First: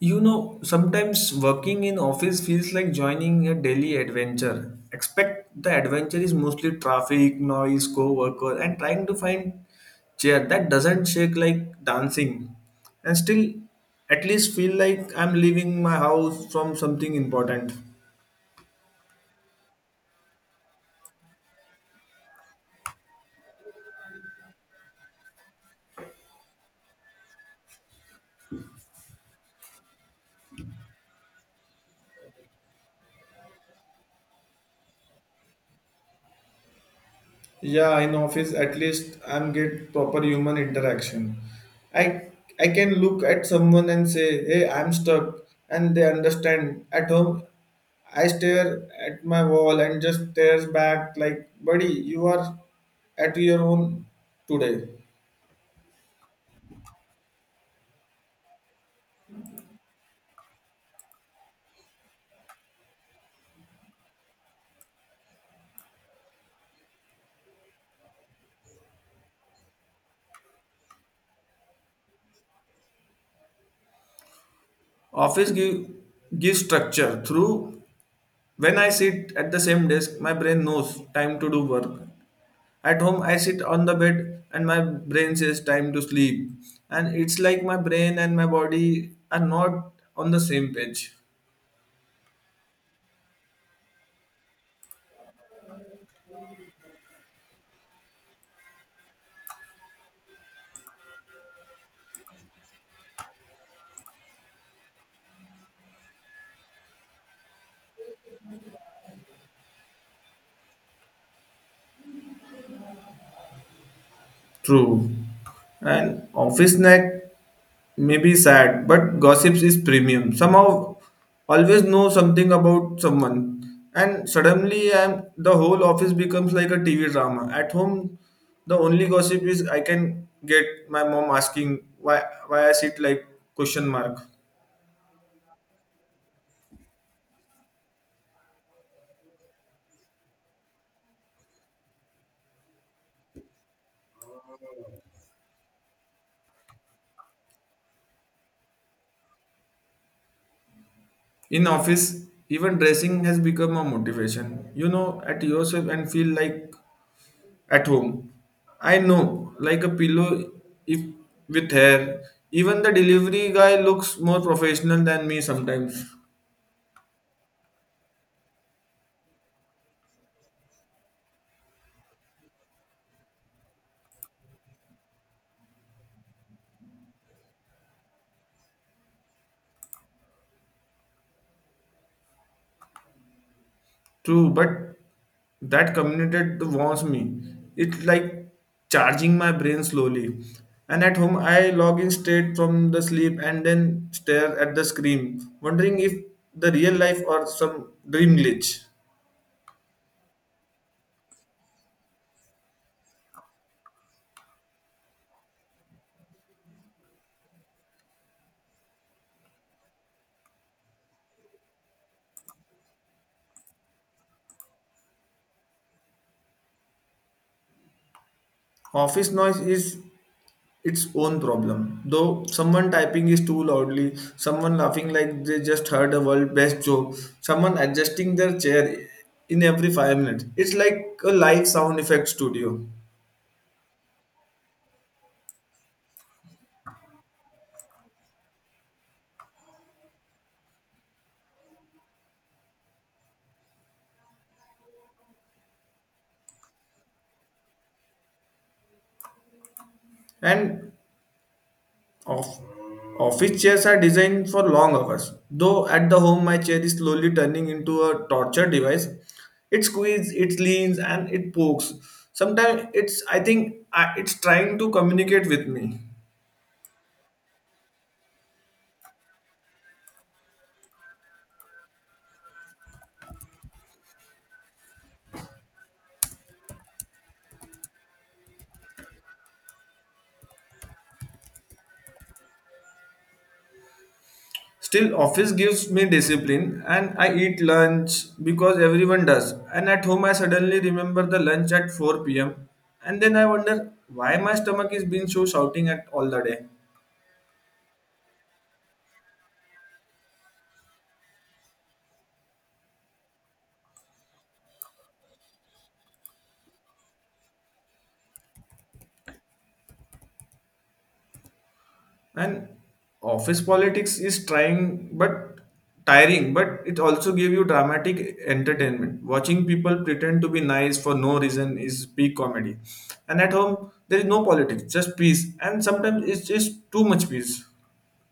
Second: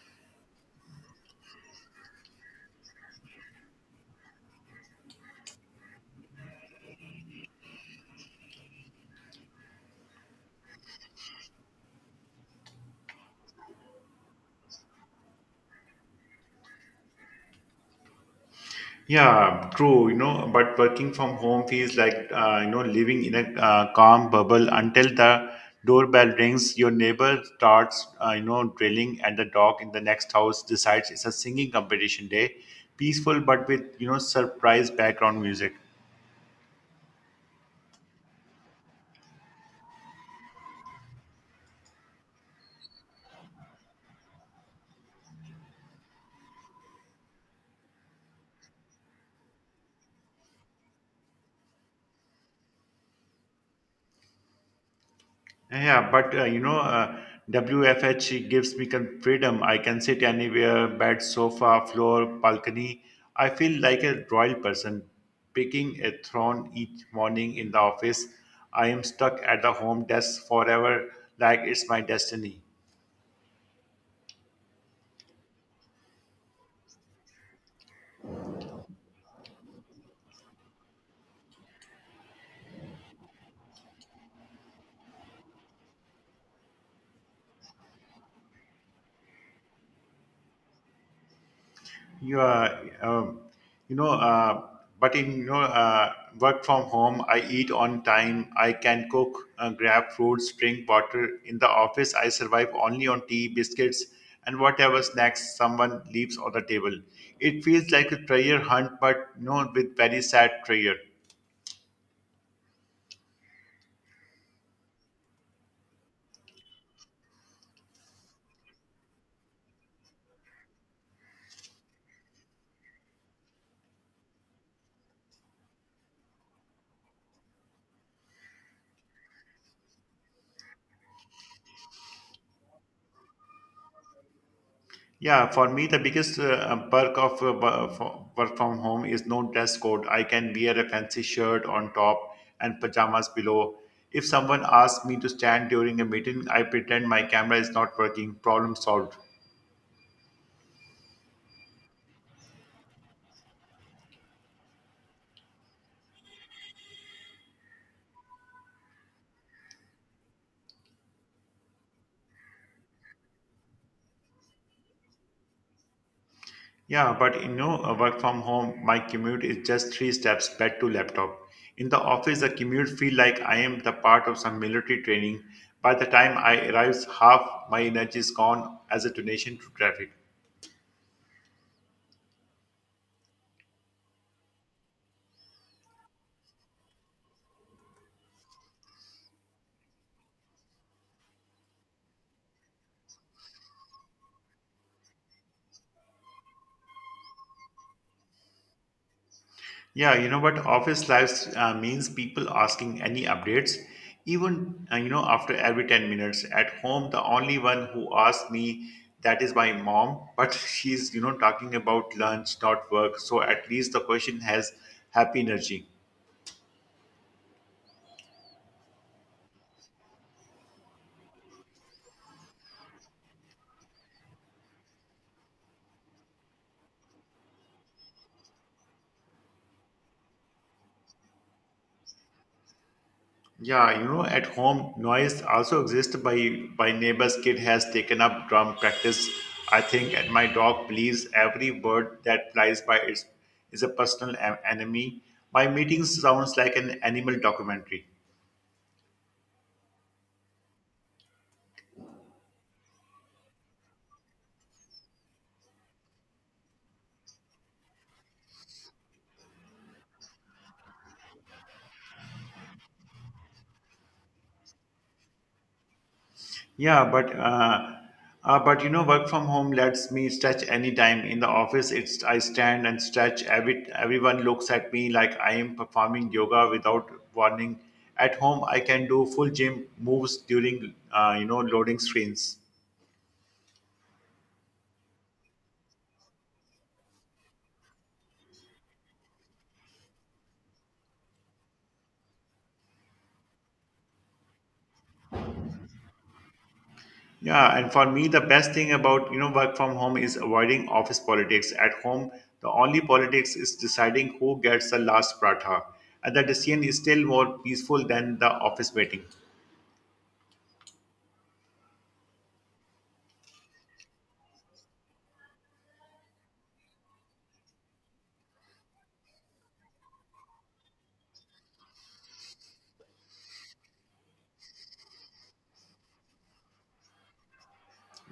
You know, sometimes working in office feels like joining a daily adventure. Expect the adventure is mostly traffic, noise, co-worker, and trying to find chair that doesn't shake like dancing. And still, at least feel like I'm leaving my house from something important. Yeah, true. But working from home feels like living in a calm bubble until the doorbell rings. Your neighbor starts drilling, and the dog in the next house decides it's a singing competition day. Peaceful, but with surprise background music. Yeah, in office at least I'm get proper human interaction. I I can look at someone and say, "Hey, I'm stuck," and they understand. At home, I stare at my wall and just stares back like, "Buddy, you are at your own today." Yeah, but WFH gives me freedom. I can sit anywhere, bed, sofa, floor, balcony. I feel like a royal person, picking a throne each morning in the office. I am stuck at the home desk forever, like it's my destiny. Office give Gives structure through when I sit at the same desk, my brain knows time to do work. At home, I sit on the bed and my brain says time to sleep. And it's like my brain and my body are not on the same page. You um, you know but in you know Work from home, I eat on time. I can cook, grab fruits, drink water. In the office, I survive only on tea, biscuits, and whatever snacks someone leaves on the table. It feels like a treasure hunt, but with very sad treasure. True. And office night may be sad, but gossips is premium. Somehow, always know something about someone. And suddenly, the whole office becomes like a TV drama. At home, the only gossip is I can get my mom asking why I sit like question mark. Yeah, for me, the biggest perk of work from home is no dress code. I can wear a fancy shirt on top and pajamas below. If someone asks me to stand during a meeting, I pretend my camera is not working. Problem solved. In office, even dressing has become a motivation. You know at yourself and feel like at home. I know, like a pillow if with hair. Even the delivery guy looks more professional than me sometimes. Yeah, but work from home, my commute is just three steps back to laptop. In the office, the commute feel like I am the part of some military training. By the time I arrives, half my energy is gone as a donation to traffic. True, but that communicate warms me. It's like charging my brain slowly. And at home, I log in straight from the sleep and then stare at the screen, wondering if the real life or some dream glitch. Yeah, you know what? Office lives means people asking any updates, even after every 10 minutes. At home, the only one who asks me that is my mom, but she's talking about lunch, not work. So at least the question has happy energy. Office noise is its own problem. Though someone typing is too loudly, someone laughing like they just heard a world best joke, someone adjusting their chair in every 5 minutes. It's like a live sound effect studio. Yeah, you know, at home noise also exists by neighbor's kid has taken up drum practice, I think, and my dog believes every bird that flies by is a personal enemy. My meeting sounds like an animal documentary. And off Office chairs are designed for long hours. Though at the home my chair is slowly turning into a torture device. It squeezes, it leans and it pokes. Sometimes it's it's trying to communicate with me. Yeah, but work from home lets me stretch anytime. In the office, it's I stand and stretch, everyone looks at me like I am performing yoga without warning. At home, I can do full gym moves during loading screens. Still, office gives me discipline and I eat lunch because everyone does. And at home, I suddenly remember the lunch at 4 pm. And then I wonder why my stomach is being so shouting at all the day. Yeah, and for me, the best thing about work from home is avoiding office politics. At home, the only politics is deciding who gets the last pratha, and the decision is still more peaceful than the office meeting. And office politics is trying but tiring, but it also gives you dramatic entertainment. Watching people pretend to be nice for no reason is peak comedy. And at home, there is no politics, just peace. And sometimes it's just too much peace.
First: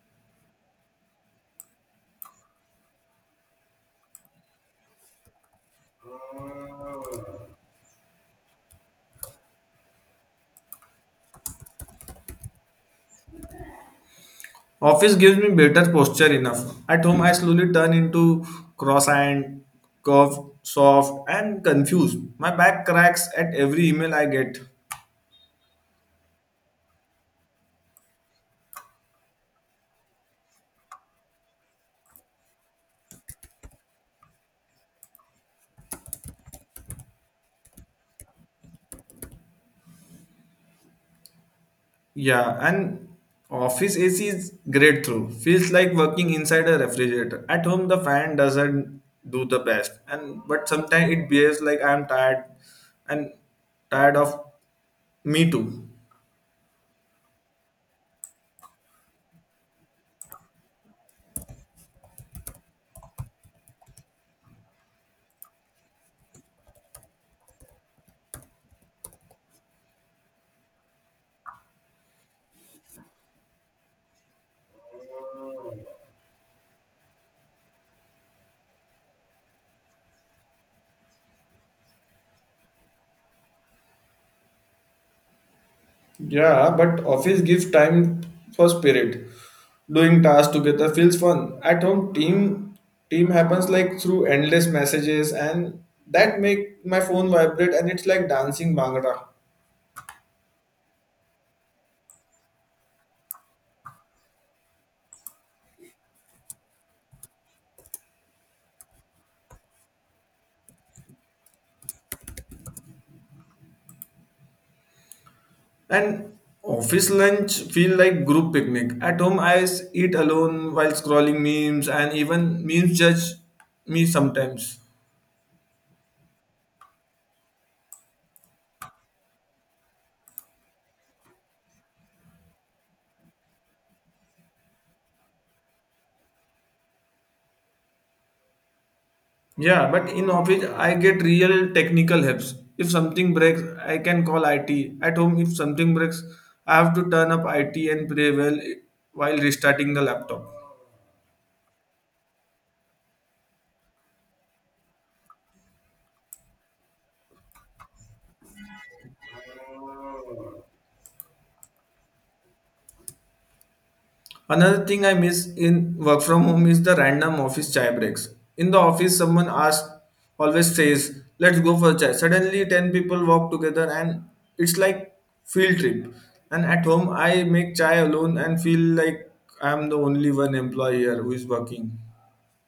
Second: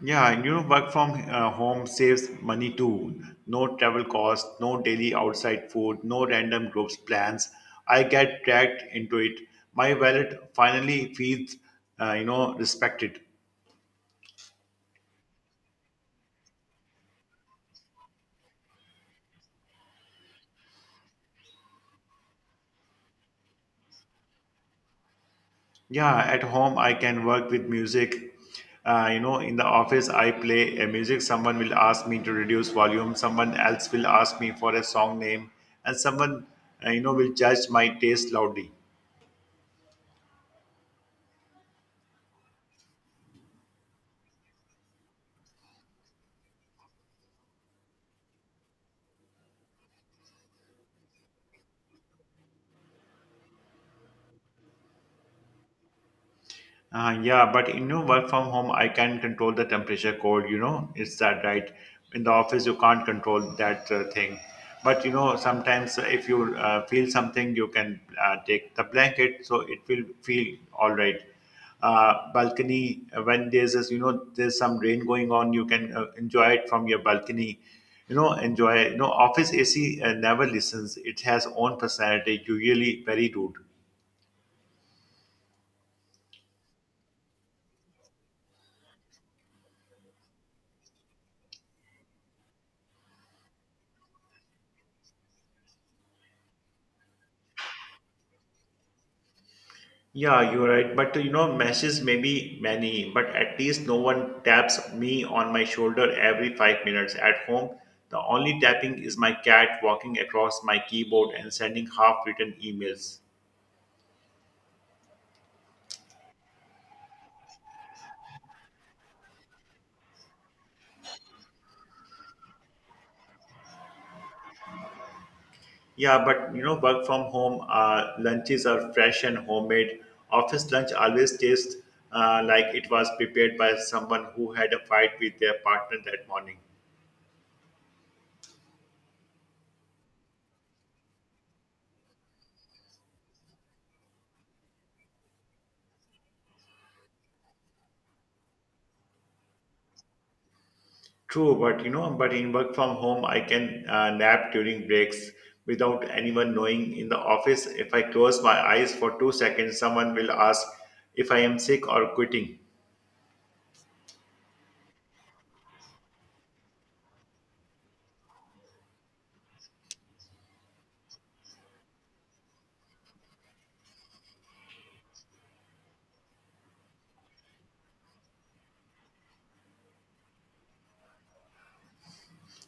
Yeah, and you know, work from home saves money too. No travel costs, no daily outside food, no random groups plans I get dragged into it. My wallet finally feels, respected. Office gives me better posture enough. At home, I slowly turn into cross-eyed, curved, soft, and confused. My back cracks at every email I get. Yeah, at home I can work with music. In the office, I play a music, someone will ask me to reduce volume, someone else will ask me for a song name, and someone, will judge my taste loudly. Yeah, and office AC is great through. Feels like working inside a refrigerator. At home, the fan doesn't do the best, and but sometimes it behaves like I'm tired and tired of me too. Yeah, but in know, work from home, I can control the temperature cold, you know, it's that right. In the office, you can't control that thing. But you know, sometimes if you feel something, you can take the blanket, so it will feel all right. Balcony, when there's this, you know, there's some rain going on, you can enjoy it from your balcony. You know, enjoy. You know, office AC never listens. It has own personality, usually very rude. Yeah, but office gives time for spirit. Doing tasks together feels fun. At home, team happens like through endless messages, and that make my phone vibrate, and it's like dancing bhangra. Yeah, you're right. But you know, messages may be many, but at least no one taps me on my shoulder every 5 minutes. At home, the only tapping is my cat walking across my keyboard and sending half-written emails. And office lunch feel like group picnic. At home, eat alone while scrolling memes, and even memes judge me sometimes. Yeah, but you know, work from home, lunches are fresh and homemade. Office lunch always tastes like it was prepared by someone who had a fight with their partner that morning. Yeah, but in office I get real technical helps. If something breaks, I can call IT. At home, if something breaks, I have to turn up IT and pray well while restarting the laptop. True, but in work from home, I can nap during breaks without anyone knowing. In the office, if I close my eyes for 2 seconds, someone will ask if I am sick or quitting. Another thing I miss in work from home is the random office chai breaks. In the office, always says, "Let's go for chai." Suddenly, 10 people walk together, and it's like field trip. And at home, I make chai alone and feel like I'm the only one employee here who is working.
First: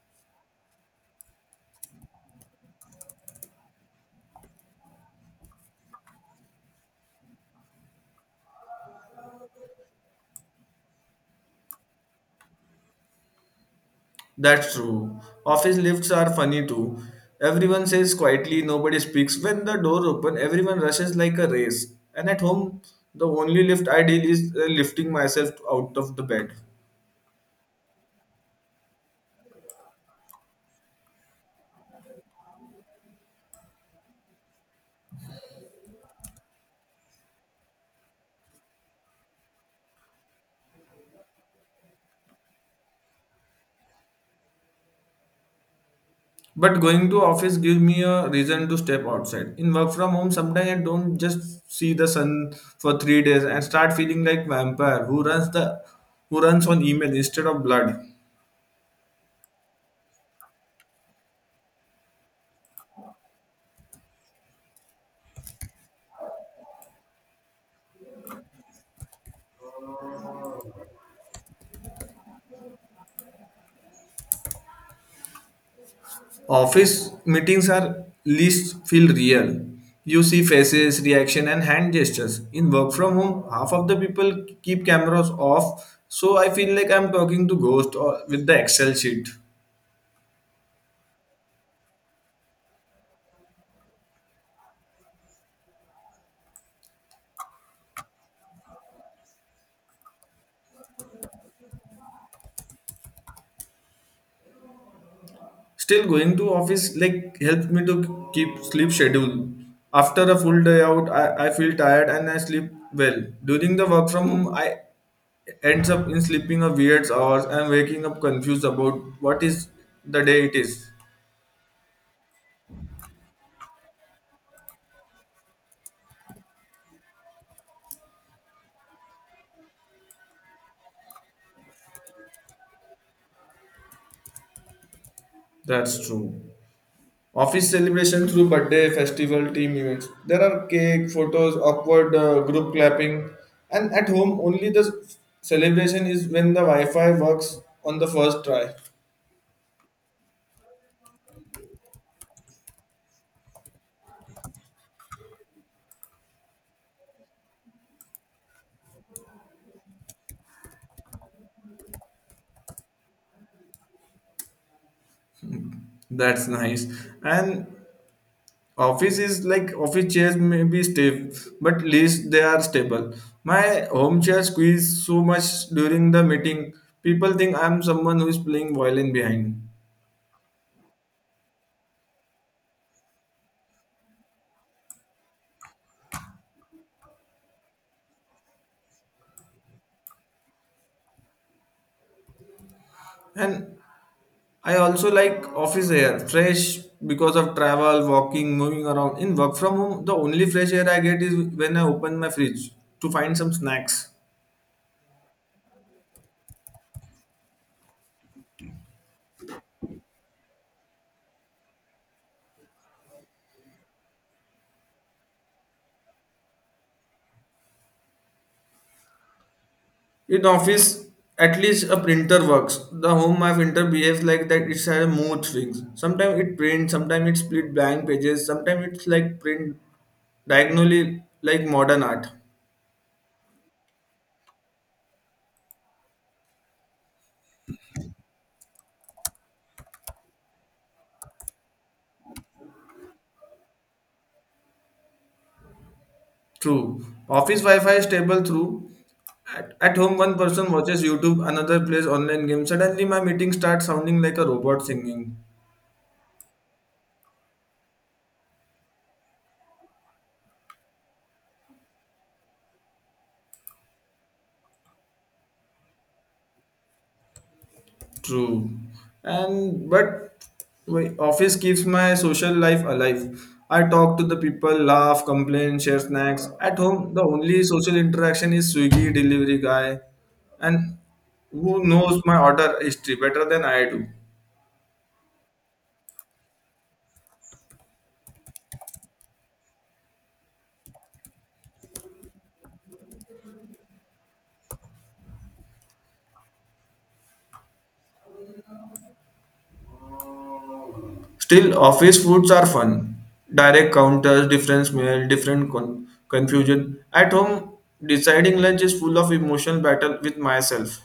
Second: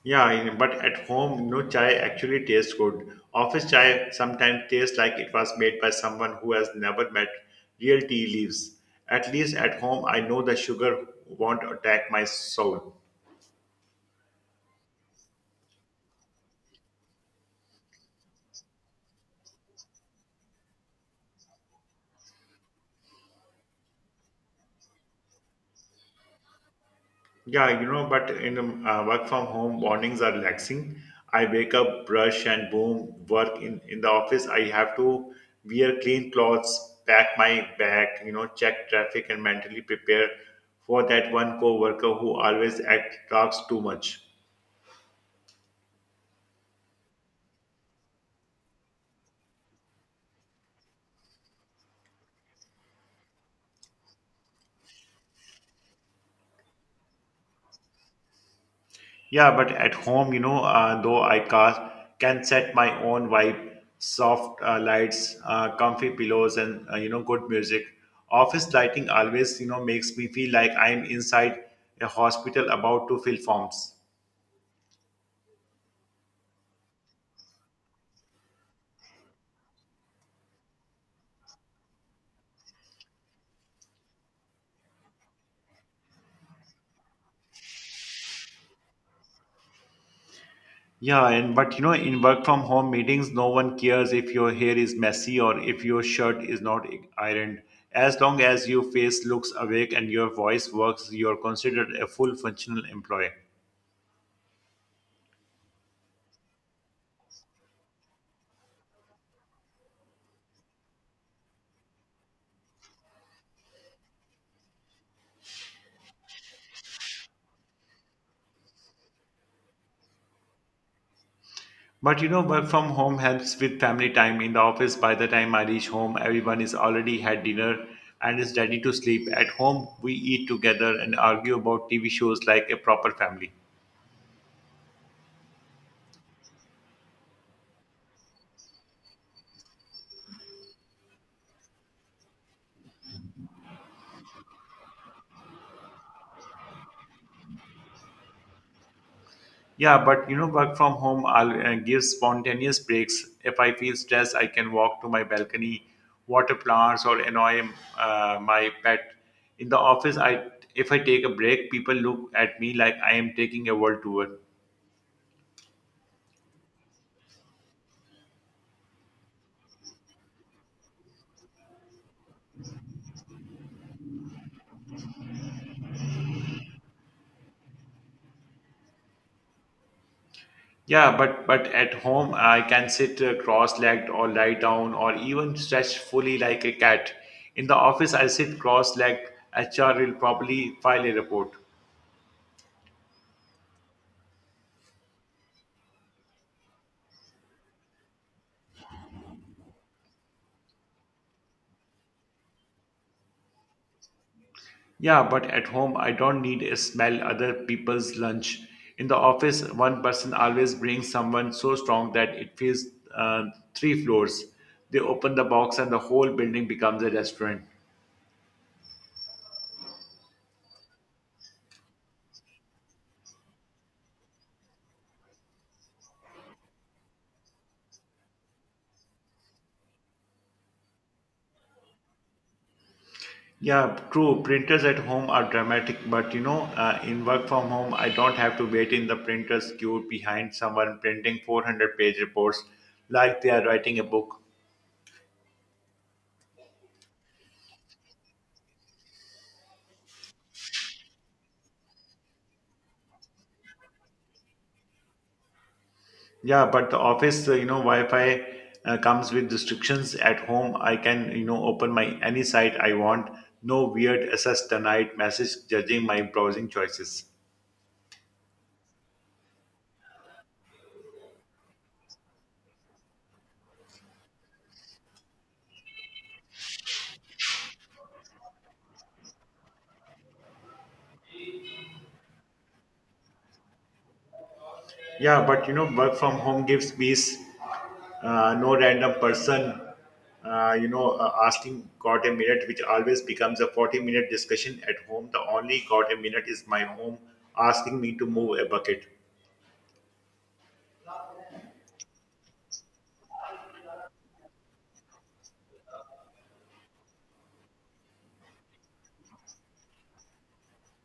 But at home, no chai actually tastes good. Office chai sometimes tastes like it was made by someone who has never met real tea leaves. At least at home, I know the sugar won't attack my soul. That's true. Office lifts are funny too. Everyone says quietly, nobody speaks. When the door open, everyone rushes like a race. And at home, the only lift I deal is lifting myself out of the bed. Yeah, you know, but in work from home, mornings are relaxing. I wake up, brush, and boom, work. In the office, I have to wear clean clothes, pack my bag, you know, check traffic, and mentally prepare for that one coworker who always act talks too much. But going to office gives me a reason to step outside. In work from home, sometimes I don't just see the sun for 3 days and start feeling like vampire who runs the who runs on email instead of blood. Yeah, but at home, you know, though can set my own vibe, soft lights, comfy pillows, and good music. Office lighting always, you know, makes me feel like I'm inside a hospital about to fill forms. Office meetings are least feel real. You see faces, reaction, and hand gestures. In work from home, half of the people keep cameras off, so I feel like I'm talking to ghost or with the Excel sheet. Yeah, and but you know, in work from home meetings, no one cares if your hair is messy or if your shirt is not ironed. As long as your face looks awake and your voice works, you're considered a full functional employee. Still, going to office like helps me to keep sleep schedule. After a full day out, I feel tired and I sleep well. During the work from home, I ends up in sleeping a weird hours and waking up confused about what is the day it is. But you know, work from home helps with family time. In the office, by the time I reach home, everyone is already had dinner and is ready to sleep. At home, we eat together and argue about TV shows like a proper family. That's true. Office celebration through birthday, festival, team events. There are cake, photos, awkward group clapping, and at home only the celebration is when the Wi-Fi works on the first try. Yeah, but you know, work from home I'll give spontaneous breaks. If I feel stressed, I can walk to my balcony, water plants, or annoy my pet. In the office, I if I take a break, people look at me like I am taking a world tour. That's nice. And office is like office chairs may be stiff, but least they are stable. My home chair squeezed so much during the meeting. People think I'm someone who is playing violin behind. Yeah, but at home I can sit cross-legged or lie down or even stretch fully like a cat. In the office I sit cross-legged. HR will probably file a report. And I also like office air, fresh because of travel, walking, moving around. In work from home, the only fresh air I get is when I open my fridge to find some snacks. Yeah, but at home I don't need to smell other people's lunch. In the office, one person always brings someone so strong that it fills uh, three floors. They open the box and the whole building becomes a restaurant. In office, at least a printer works. The home my printer behaves like that it's had mood swings. Sometimes it prints, sometimes it split blank pages, sometimes it's like print diagonally like modern art. Yeah, true. Printers at home are dramatic, but in work from home, I don't have to wait in the printer's queue behind someone printing 400-page reports like they are writing a book. True. Office Wi-Fi is stable through. At home, one person watches YouTube, another plays online games. Suddenly, my meeting starts sounding like a robot singing. Yeah, but the office, Wi Fi comes with restrictions. At home, I can, you know, open my any site I want. No weird access denied message judging my browsing choices. True. And but my office keeps my social life alive. I talk to the people, laugh, complain, share snacks. At home, the only social interaction is Swiggy delivery guy, and who knows my order history better than I do. Yeah, but you know, work from home gives peace. No random person asking got a minute, which always becomes a 40-minute discussion. At home, the only got a minute is my home asking me to move a bucket. Still, office foods are fun. Direct counters, different smell, different confusion. At home, deciding lunch is full of emotional battle with myself.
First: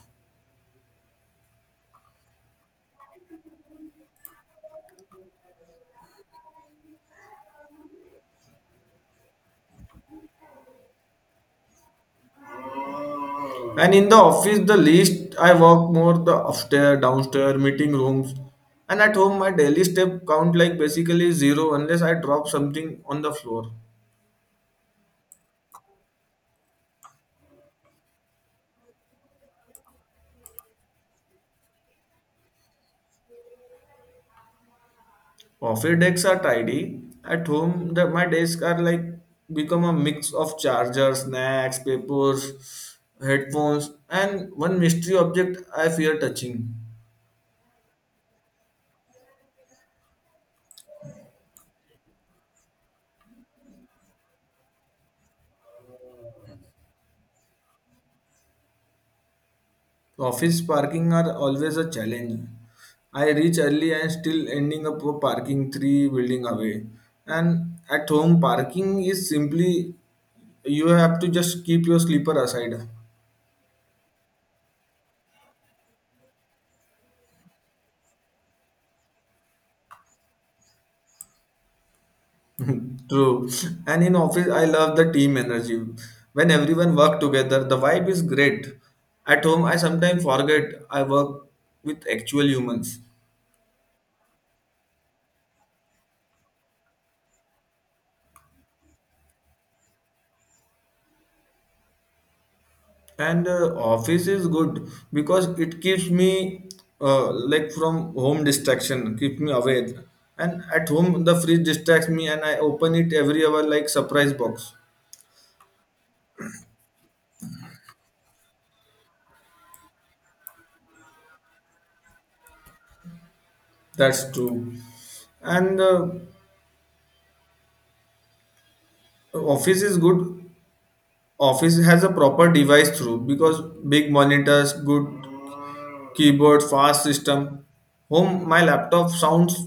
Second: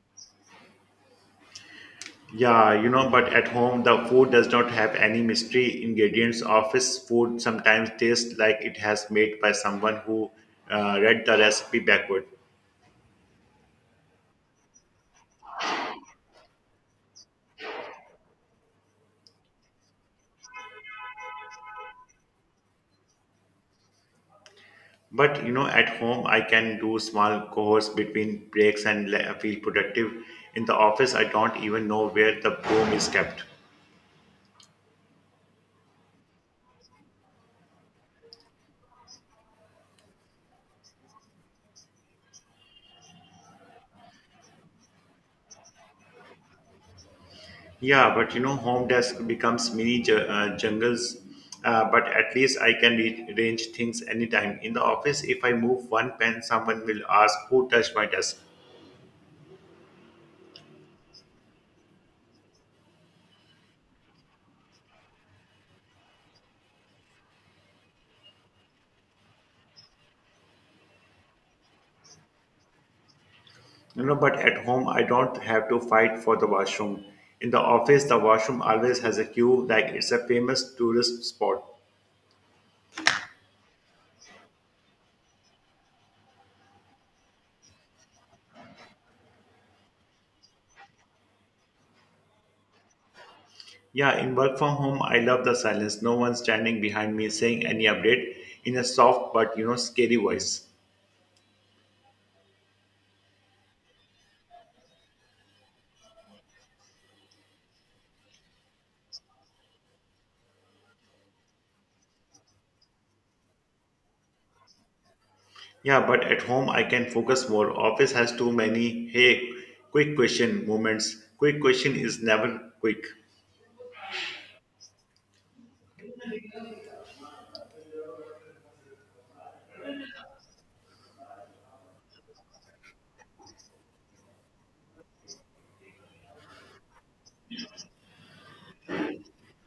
Yeah, you know, but at home the food does not have any mystery ingredients. Office food sometimes tastes like it has made by someone who read the recipe backward. And in the office, the least I walk more the upstairs, downstairs, meeting rooms. And at home, my daily step count like basically zero unless I drop something on the floor. But you know, at home, I can do small chores between breaks and feel productive. In the office, I don't even know where the broom is kept. Office decks are tidy. At home, my desk are like become a mix of chargers, snacks, papers, headphones, and one mystery object I fear touching. Yeah, but you know, home desk becomes mini jungles. But at least I can arrange things anytime. In the office, if I move one pen, someone will ask who touched my desk. Office parking are always a challenge. I reach early and still ending up for parking three building away. And at home, parking is simply you have to just keep your sleeper aside. You know, but at home, I don't have to fight for the washroom. In the office, the washroom always has a queue, like it's a famous tourist spot. True. And in office, I love the team energy. When everyone work together, the vibe is great. At home, I sometimes forget I work with actual humans. Yeah, in work from home, I love the silence. No one standing behind me saying any update in a soft but scary voice. And office is good because it keeps me like from home distraction, keep me away. And at home, the fridge distracts me, and I open it every hour like surprise box. Yeah, but at home I can focus more. Office has too many hey, quick question moments. Quick question is never quick. That's true. And office is good. Office has a proper device through because big monitors good keyboard fast system home my laptop sounds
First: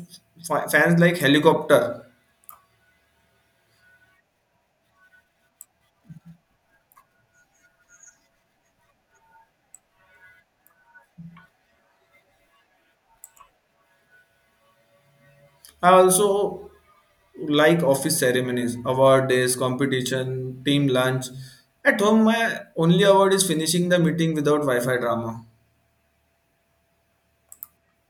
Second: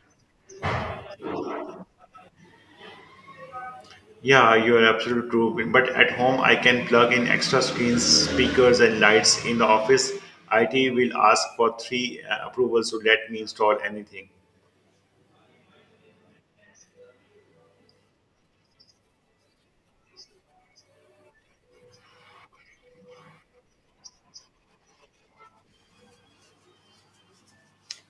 fans like helicopter. Yeah, you're absolutely true. But at home I can plug in extra screens, speakers, and lights. In the office, IT will ask for three approvals to let me install anything. I also like office ceremonies award days competition team lunch. At home my only award is finishing the meeting without Wi-Fi drama.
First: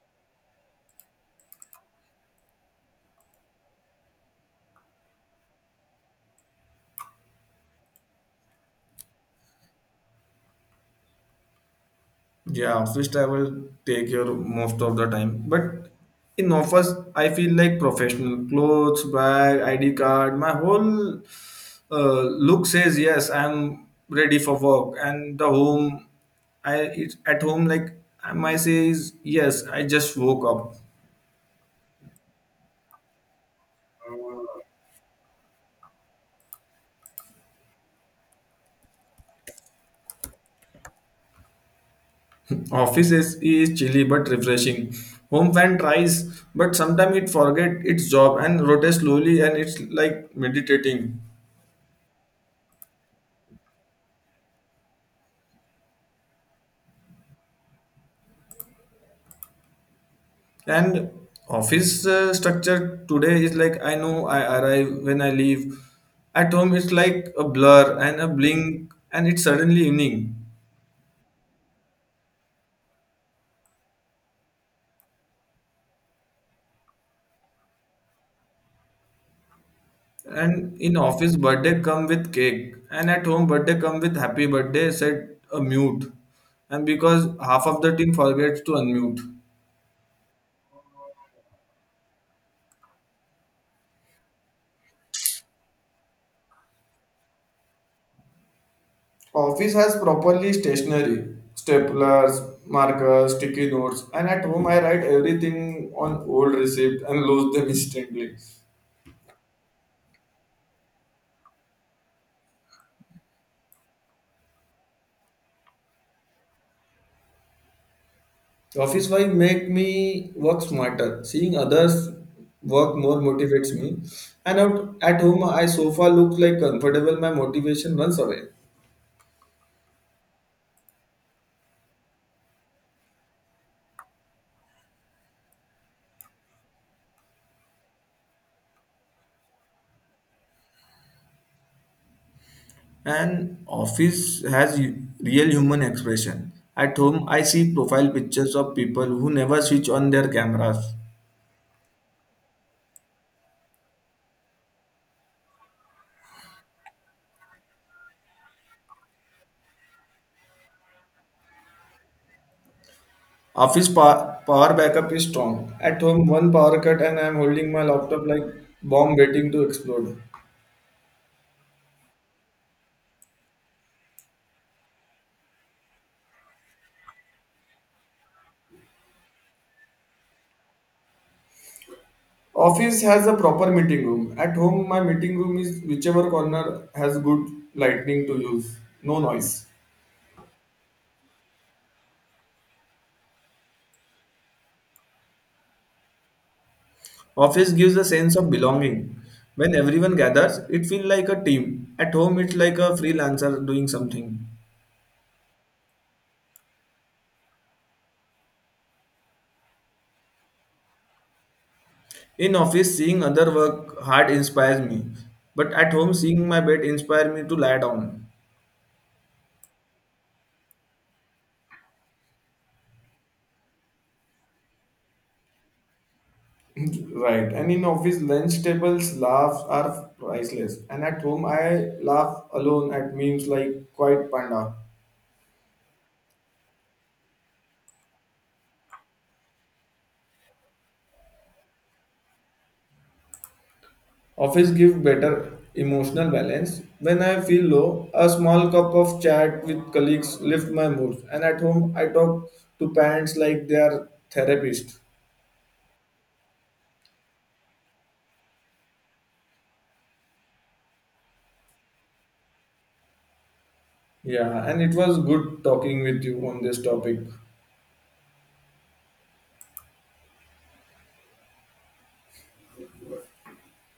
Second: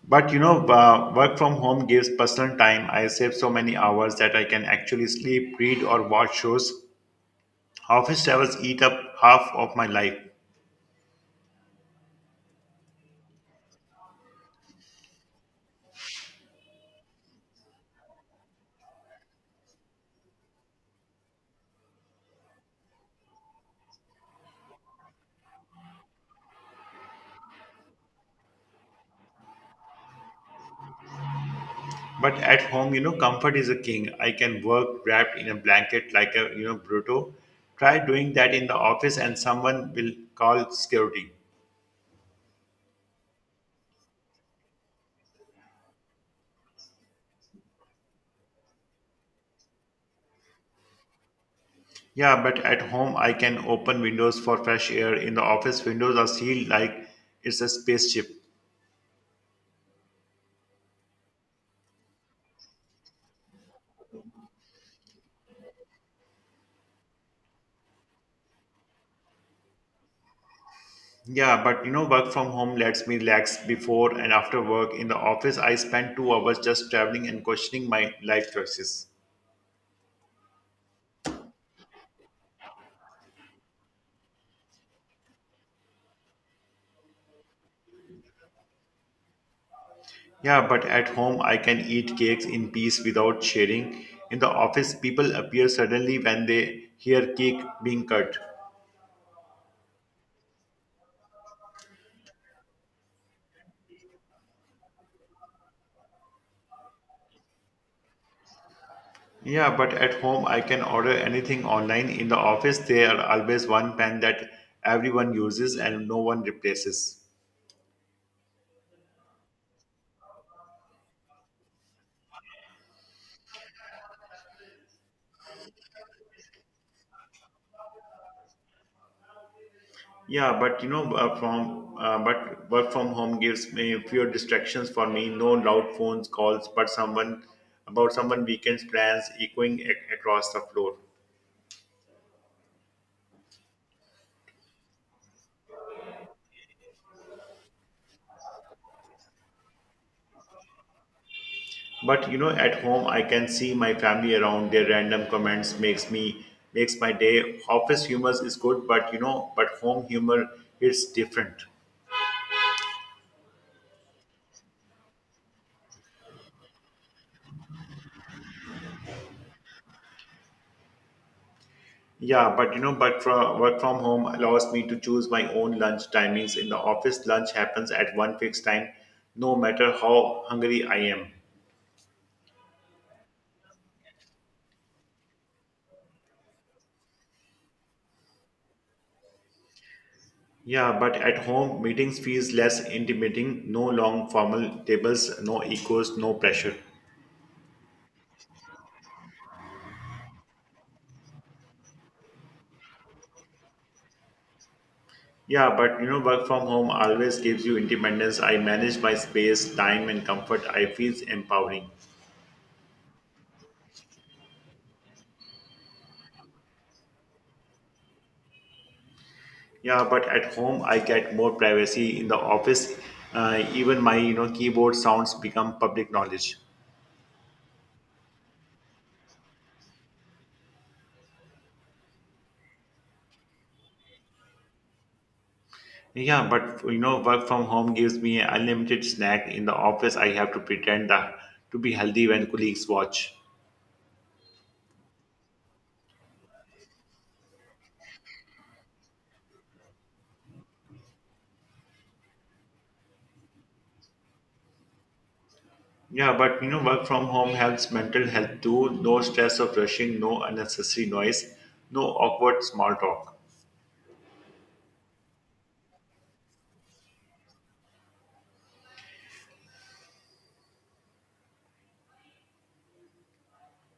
But you know, work from home gives personal time. I save so many hours that I can actually sleep, read, or watch shows. Office travels eat up half of my life. Yeah, office travel take your most of the time but in office I feel like professional clothes bag ID card my whole. Luke says, "Yes, I'm ready for work," and the home, at home like my say is, "Yes, I just woke up." But at home, you know, comfort is a king. I can work wrapped in a blanket like a, you know, Bruto. Try doing that in the office and someone will call security. Office is chilly but refreshing. Home fan tries, but sometimes it forget its job and rotates slowly, and it's like meditating. Yeah, but at home, I can open windows for fresh air. In the office, windows are sealed like it's a spaceship. And office structure today is like I know I arrive when I leave. At home, it's like a blur and a blink, and it's suddenly evening. Yeah, but you know, work from home lets me relax before and after work. In the office, I spend 2 hours just traveling and questioning my life choices. And in office, birthday come with cake, and at home, birthday come with happy birthday, said a mute. And because half of the team forgets to unmute. Yeah, but at home, I can eat cakes in peace without sharing. In the office, people appear suddenly when they hear cake being cut. Office has properly stationery, staplers, markers, sticky notes, and at home I write everything on old receipt and lose them instantly. Yeah, but at home, I can order anything online. In the office, there are always one pen that everyone uses and no one replaces. Office wife make me work smarter. Seeing others work more motivates me. And out at home I sofa looks like comfortable, my motivation runs away. Yeah, but you know, from but work from home gives me fewer distractions for me. No loud phones calls, but someone about someone weekends plans echoing across the floor. And office has real human expression. At home, I see profile pictures of people who never switch on their cameras. But you know, at home I can see my family around. Their random comments makes my day. Office humor is good, but home humor is different. Office power backup is strong. At home, one power cut and I'm holding my laptop like bomb waiting to explode. Yeah, but work from home allows me to choose my own lunch timings. In the office, lunch happens at one fixed time, no matter how hungry I am. Office has a proper meeting room. At home, my meeting room is whichever corner has good lighting to use. No noise. Yeah, but at home, meetings feels less intimidating. No long formal tables, no egos, no pressure. Office gives a sense of belonging. When everyone gathers, it feels like a team. At home, it's like a freelancer doing something. Yeah, but you know, work from home always gives you independence. I manage my space, time, and comfort. I feel empowering. In office, seeing other work hard inspires me, but at home, seeing my bed inspires me to lie down. Yeah, but at home, I get more privacy. In the office, even my keyboard sounds become public knowledge. Right. And in office, lunch tables laughs are priceless. And at home, I laugh alone at memes like Quiet Panda. Yeah, but you know, work from home gives me an unlimited snack. In the office, I have to pretend that to be healthy when colleagues watch. Office give better emotional balance. When I feel low, a small cup of chat with colleagues lift my mood. And at home, I talk to parents like they are therapists. Yeah, but you know, work from home helps mental health too. No stress of rushing, no unnecessary noise, no awkward small talk. Yeah, and it was good talking with you on this topic.